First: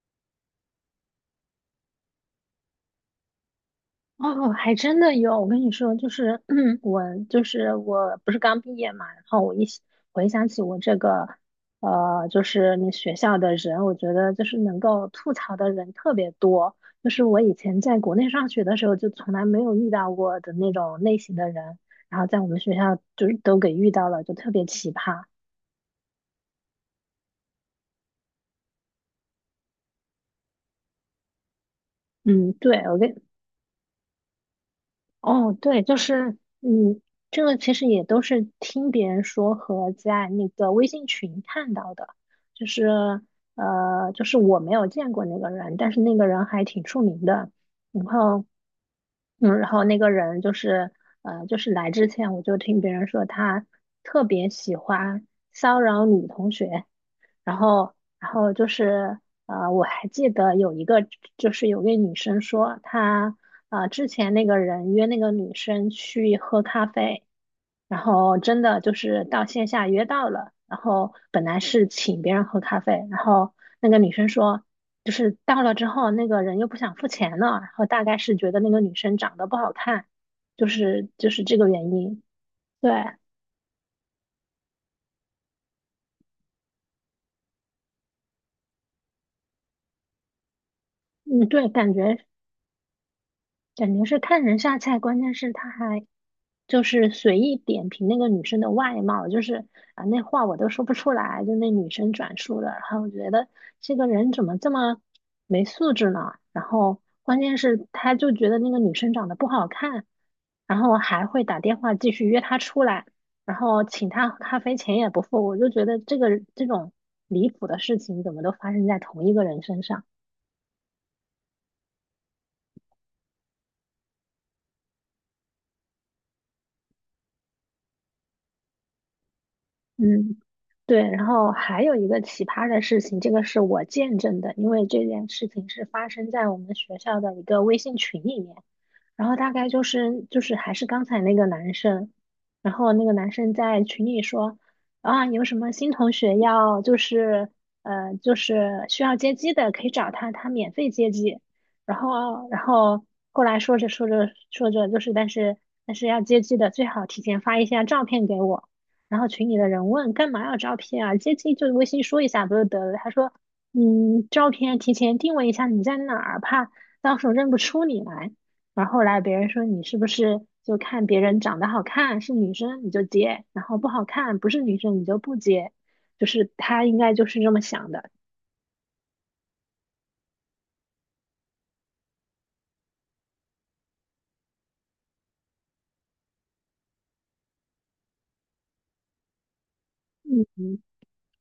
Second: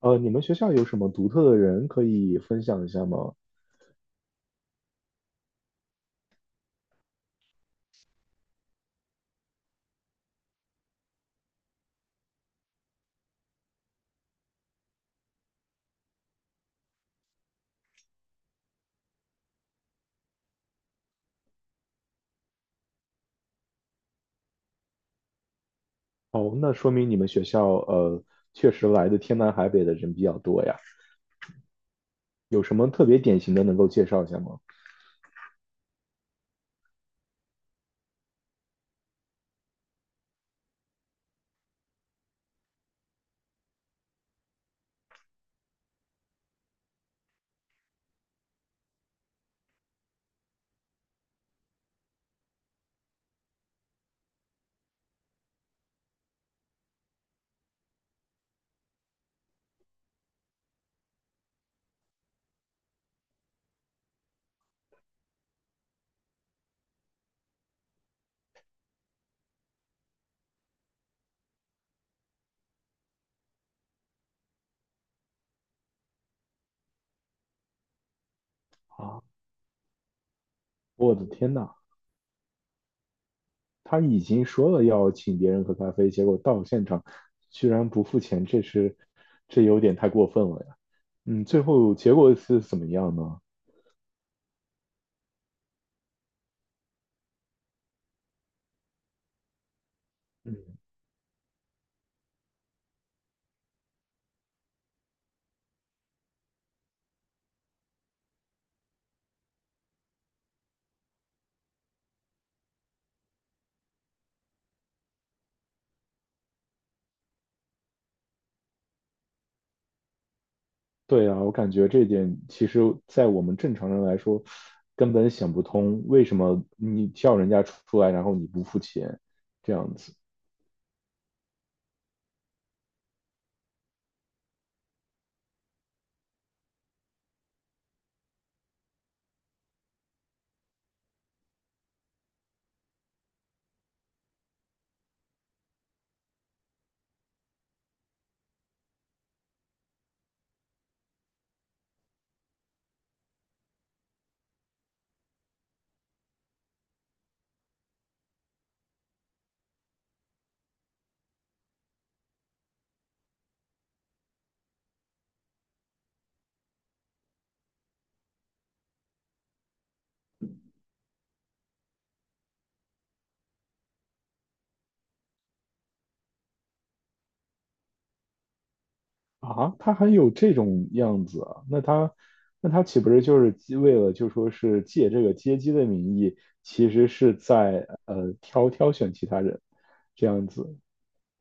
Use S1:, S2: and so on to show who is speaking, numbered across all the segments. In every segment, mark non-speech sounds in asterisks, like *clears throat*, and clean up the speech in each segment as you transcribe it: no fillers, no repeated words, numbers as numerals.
S1: 你们学校有什么独特的人可以分享一下吗？
S2: 哦，还真的有。我跟你说，就是 *clears throat* 我，就是我不是刚毕业嘛，然后我一想回想起我这个，就是那学校的人，我觉得就是能够吐槽的人特别多。就是我以前在国内上学的时候，就从来没有遇到过的那种类型的人，然后在我们学校就是都给遇到了，就特别奇葩。
S1: 哦，那说明你们学校确实来的天南海北的人比较多呀。
S2: 嗯，
S1: 有什
S2: 对，
S1: 么特别典型的能够介绍一下吗？
S2: 哦，对，就是，这个其实也都是听别人说和在那个微信群看到的，就是，我没有见过那个人，但是那个人还挺出名的，然后，然后那个人就是，就是来之前我就听别人说他特别喜欢骚扰女同学，然后，我还记得有一个，就是有位女生说，之前那个人约那个女生去喝咖啡，然后真的就是到线下约到了，然后本来是请别人喝咖啡，然后那个女生说，就是到了之后，那个人又不想付钱了，然后大概是觉得那个女生
S1: 啊，
S2: 长得不好看，就是
S1: 我的
S2: 就是
S1: 天
S2: 这
S1: 呐，
S2: 个原因。对，
S1: 他已经说了要请别人喝咖啡，结果到现场居然不付钱，这有点太过分了呀。嗯，
S2: 嗯，
S1: 最
S2: 对，感
S1: 后结
S2: 觉
S1: 果是怎么样呢？
S2: 是看人下菜，关键是他还。就是随意点评那个女生的外貌，就是啊，那话我都
S1: 嗯，
S2: 说不出来，就那女生转述的。然后我觉得这个人怎么这么没素质呢？然后关键是他就觉得那个女生长得不好看，然后还会打电话继续约她出来，然后请她喝咖啡钱也不付。我就觉得这种离谱的事情怎么都发生在同一个人身上。
S1: 对啊，我感觉这一点其实，在我们正常人来说，根本想不通为什么你叫人家出来，然后你不付钱，这样子。
S2: 嗯，对，然后还有一个奇葩的事情，这个是我见证的，因为这件事情是发生在我们学校的一个微信群里面。然后大概就是还是刚才那个男生，然后那个男生在群里说啊，有什么新同学要需要接机的，可以找他，他免费接机。然后后来说着说着说着但是要接机的最好提前发一下照片给我。然后群里的人问干嘛要照片啊？接机就微信说一下不就得了？他说嗯，照片提前定位一下你在哪儿，怕到时候认不出你来。然后后来别人说你是不是就看别人长得好看是女生你就接，然后不好看不是女生你就不接，就是他应该就是这么想的。
S1: 啊？他还有这种样子啊？那他岂不是就是为了就说是借这个接机的名义，其实是在挑挑选其他人这
S2: 嗯，
S1: 样子。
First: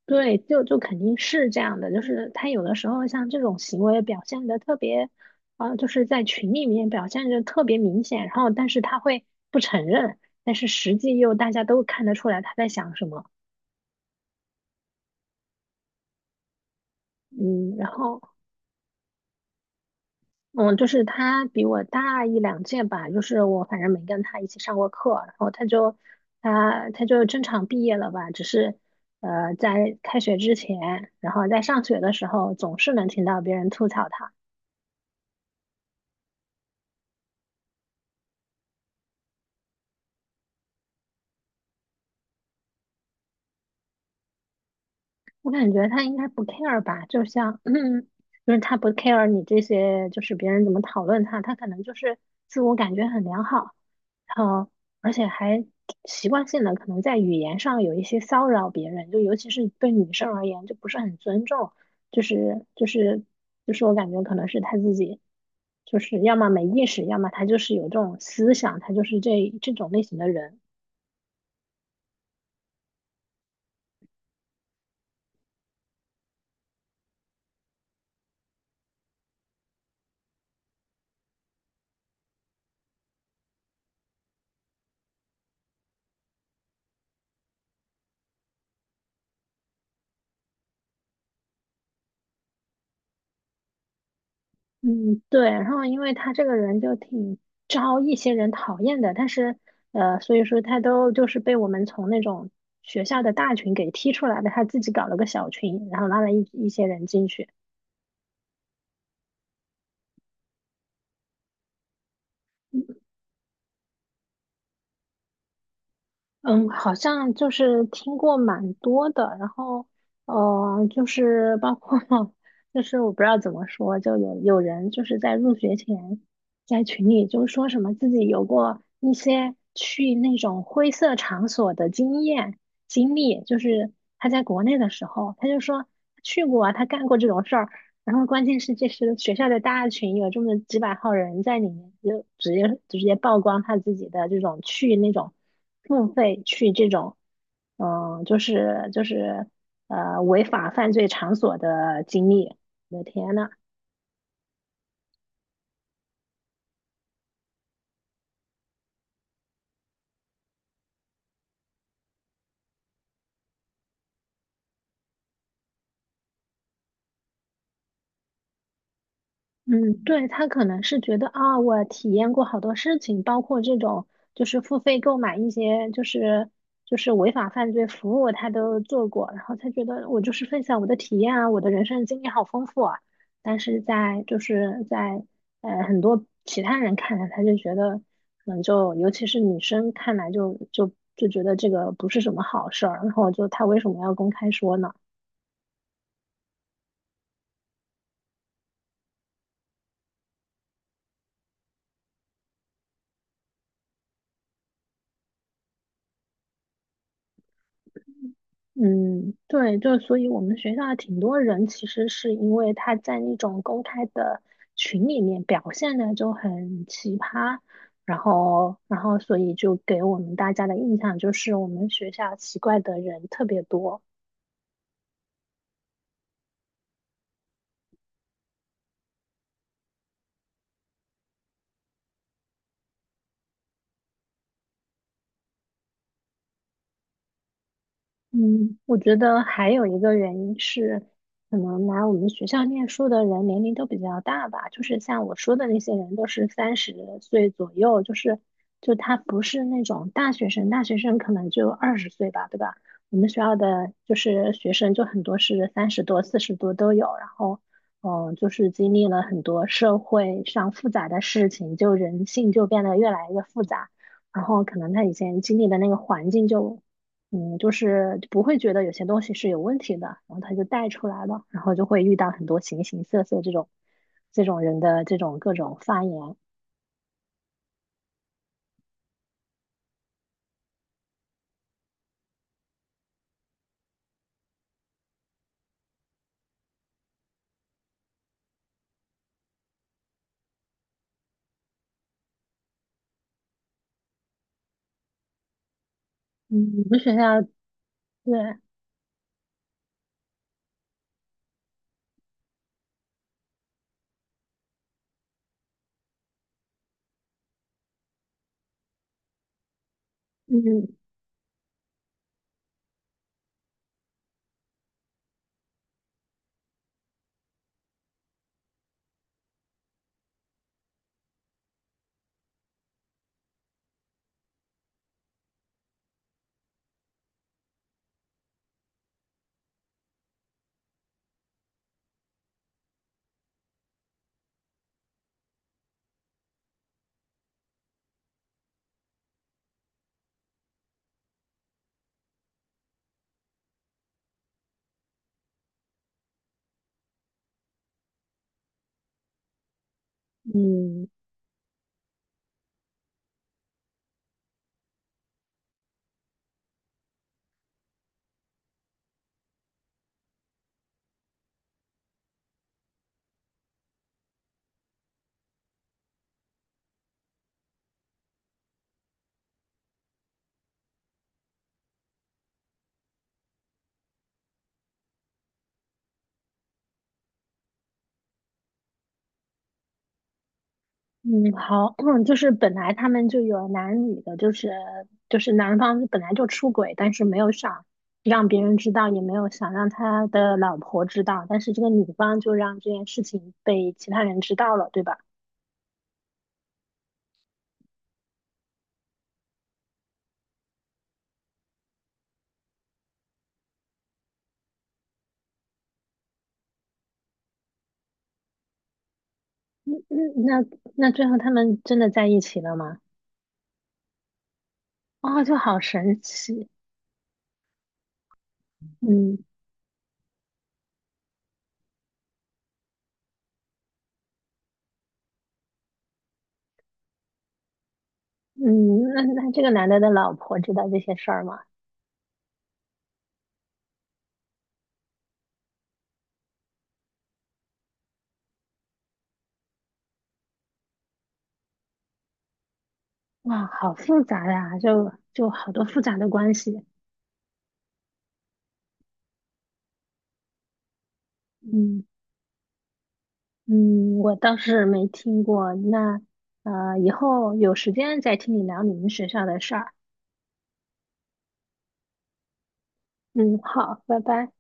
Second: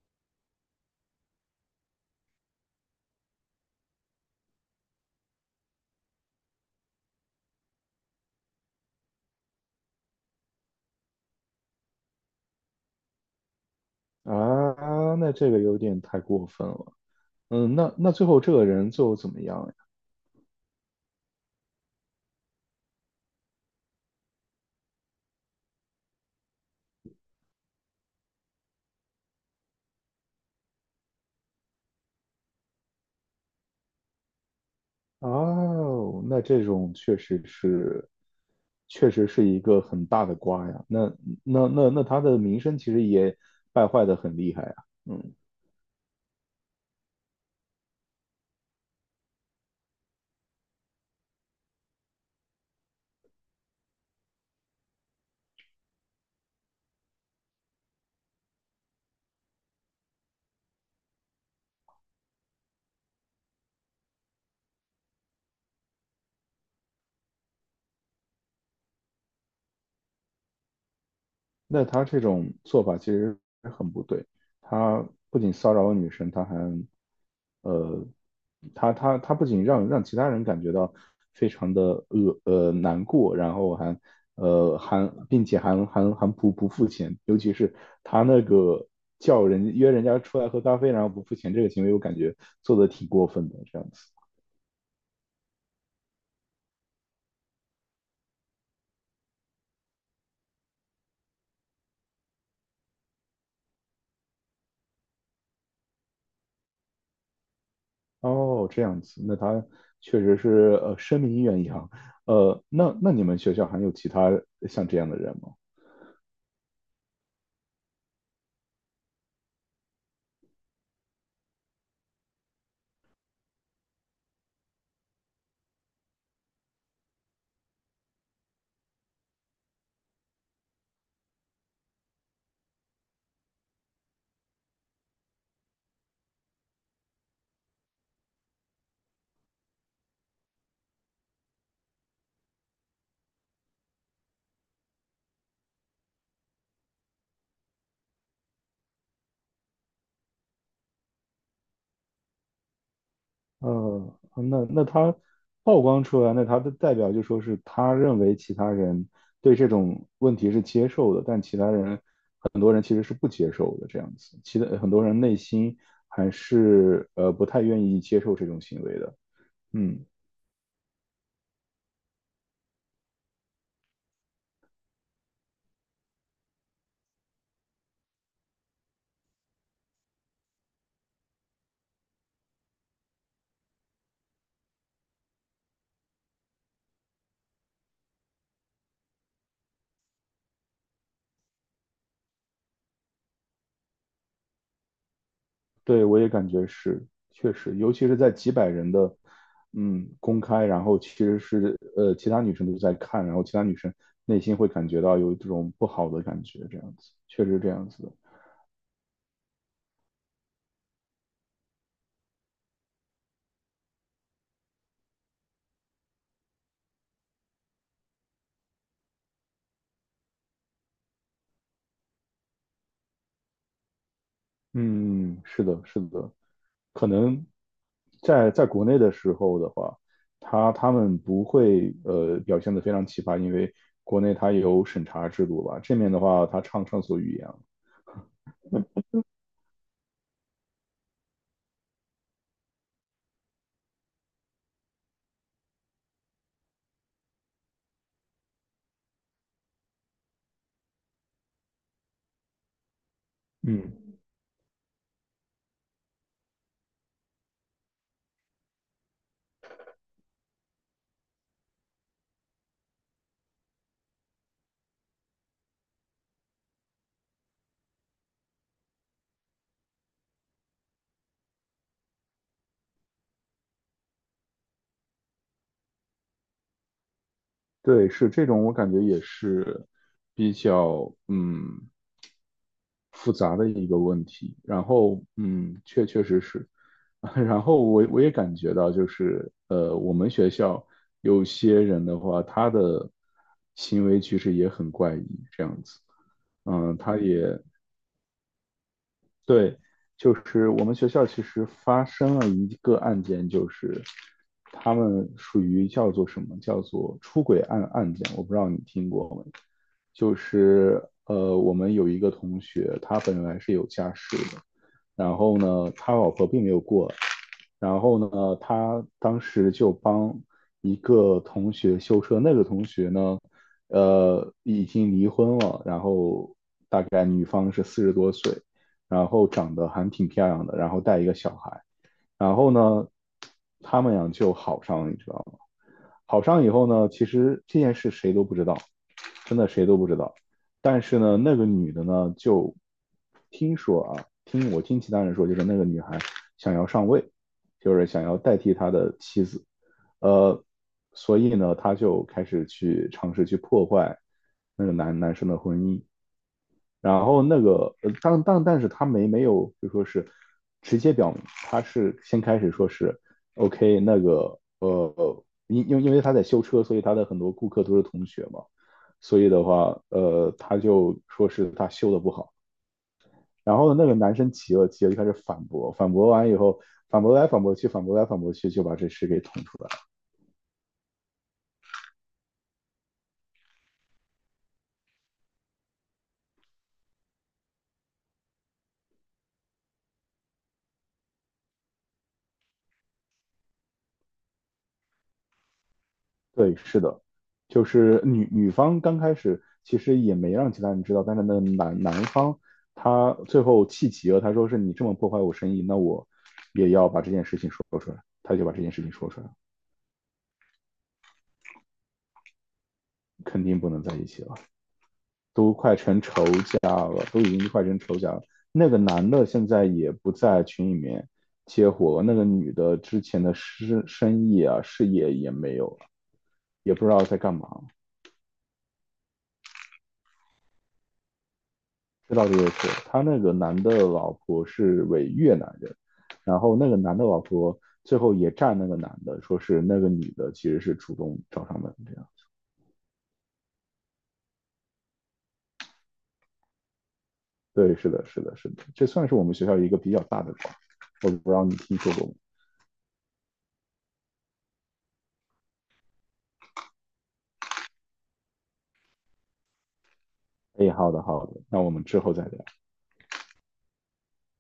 S2: 对，就肯定是这样的，就是他有的时候像这种行为表现的特别，啊、就是在群里面表现的特别明显，然后但是他会不承认，但是实际又大家都看得出来他在想什么。
S1: 啊？那这个有点太过分了。嗯，
S2: 嗯，然
S1: 那那
S2: 后。
S1: 最后这个人最后怎么样？
S2: 嗯，就是他比我大一两届吧，就是我反正没跟他一起上过课，然后他就正常毕业了吧，只是在开学之前，然后在上学的时候总是能听到别人吐槽他。
S1: 哦，那这种确实是，确实是一个很大的瓜呀。那那他的名声其实也败坏的很厉害啊。嗯，
S2: 我感觉他应该不 care 吧，就像，*clears throat* 就是他不 care 你这些，就是别人怎么讨论他，他可能就是自我感觉很良好，然后而且还习惯性的可能在语言上有一些骚扰别人，就尤其是对女生而言，就不是很尊重，就是就是就是我感觉可能是他自己，就是要么没意识，要么他就是有这种思想，他就是这种类型的人。
S1: 那他这种做法其实很不对。他不仅骚扰女生，他还，呃，他不仅让其他人感觉到非常的难过，然后还还并且还不付钱，尤其是他那个叫人约人家出来喝咖啡，然后不付钱这个行为，我感觉做的挺过分的这样子。
S2: 嗯，对，然后因为他这个人就挺招一些人讨厌的，但是所以说他都就是被我们从那种学校的大群给踢出来的，他自己搞了个小群，然后拉了一些人进去。
S1: 哦，这样子，那他确实是声名远扬。那那你们学校还有其他像这样的人吗？
S2: 嗯，好像就是听过蛮多的，然后就是包括 *laughs* 就是我不知道怎么说，就有人就是在入学前在群里就说什么自己有过一些去那种灰色场所的经历，就是他在国内的时候，他就说去过啊，他干过这种事儿，然后关键是这是学校的大群，有这么几百号人在里面，就直接曝光他自己的这种去那种。付费去这种，嗯，就是违法犯罪场所的经历。我的天呐，
S1: 那那他曝光出来，那他的代表就说是他认为其他人对这种问题是接受的，但其他人很多人其实是不接受的这样子，其他很多人内心还是不太愿意接受这种行为的。
S2: 嗯，
S1: 嗯，
S2: 对，他可能是觉得啊，我体验过好多事情，包括这种就是付费购买一些就是违法犯罪服务，他都做过，然后他觉得我就是分享我的体验啊，我的人生经历好丰富啊。但是在很多其他人看来，他就觉得可能就尤其是女生看来就觉得这个不是什么好事儿，然后就他为什么要公开说呢？
S1: 对，我也感觉是，确实，尤其是在几百人的公开，然后其实是其他女生都在看，然后其他女生内心会感觉到有这种不好的感觉，这样子，确实这样子的。
S2: 嗯，对，就所以我们学校的挺多人其实是因为他在那种公开的群里面表现的就很奇葩，然后所以就给我们大家的印象就是我们学校奇怪的人特别多。
S1: 嗯，嗯，是的，是的，可能在国内的时候的话，他们不会表现的非常奇葩，因为国内它有审查制度吧，这面的话，他畅上所欲言。
S2: 嗯，我觉得还有一个原因是，可能来我们学校念书的人年龄都比较大吧，就是像我说的那些人都是30岁左右，就他不是那种大学生，大学生可能就20岁吧，对吧？我们学校的就
S1: 嗯，
S2: 是学生就很多是30多、40多都有，然后就是经历了很多社会上复杂的事情，就人性就变得越来越复杂。然后可能他以前经历的那个环境就就是不会觉得有些东西是有问题的，然后他就带出来了，然后就会遇到很多形形色色这种人的这种各种发言。
S1: 对，是这种，我感觉也是比较复杂的一个问题。然后嗯，确确实实，*laughs* 然后我也感觉到，就是我们学校有些人的话，他的行为其实也很怪异，这样子。
S2: 嗯，我
S1: 嗯，
S2: 们学
S1: 他
S2: 校
S1: 也
S2: 对，
S1: 对，就是我们学校其实发生了一个案件，就是他们属于叫做什么？叫做出轨案件，我不知道你听过没？就
S2: 嗯
S1: 是我们有一个同学，他本来是有家室的，然后呢，他老婆并没有过来。然后呢，他当时就帮一个同学修车，那个同学呢，已经离婚了，然后大概女方是四十多岁，然后长得还挺漂亮的，然后带一个小孩，然后呢，他们俩就好上了，你知道吗？好上以后呢，其实这件事谁都不知道，真的谁都不知道。但是呢，那个女的呢，就听说啊，听其他人说，就是那个女孩想要上位，就是想要代替她的妻子，呃，
S2: 嗯
S1: 所以呢，她就开始去尝试去破坏那个男生的婚姻，然后那个，但是他没有就说是直接表明，他是先开始说是 OK 那个因为他在修车，所以他的很多顾客都是同学嘛，所以的话，他就说是他修的不好。然后那个男生急了，急了就开始反驳，反驳完以后，反驳来反驳去，反驳来反驳去，就把这事给捅出来。
S2: 嗯，好，*clears throat* 就是本来他们就有男女的，就是男方本来就出轨，但是没有想让别人知道，也没有想让他的老婆知道，但是这个女方就让这件事情被其他人知道了，对吧？
S1: 对，是的，就是女方刚开始其实也没让其他人知道，但是那男方他最后气急了，他说是你这么破坏我生意，那我也要把这件事情说出来，他就把这件事情说出来了。
S2: 嗯嗯，那最后他们真的在一起了吗？
S1: 肯定不能在一起了，
S2: 哦，就
S1: 都
S2: 好
S1: 快成
S2: 神
S1: 仇
S2: 奇。
S1: 家了，都已经快成仇家了。那个男
S2: 嗯
S1: 的现在也不在群里面接活了，那个女的之前的生意啊事业也没有了，也不知道在干嘛。
S2: 嗯，那这个男的的老婆知道这些事儿吗？
S1: 这倒是也是，他那个男的老婆是伪越南人，然后那个男的老婆最后也站那个男的，说是那个女的其实是主动找上门这样。
S2: 哇，好复杂呀，就好多复杂的关系。
S1: 对，是的，是的，是的，这算是我们学校一个比较大的瓜，我不知道你听
S2: 嗯
S1: 说过吗？
S2: 嗯，我倒是没听过。那以后有时间再听你聊你们学校的事儿。
S1: 哎，好的，好的，那我们之后再聊。
S2: 嗯，好，拜拜。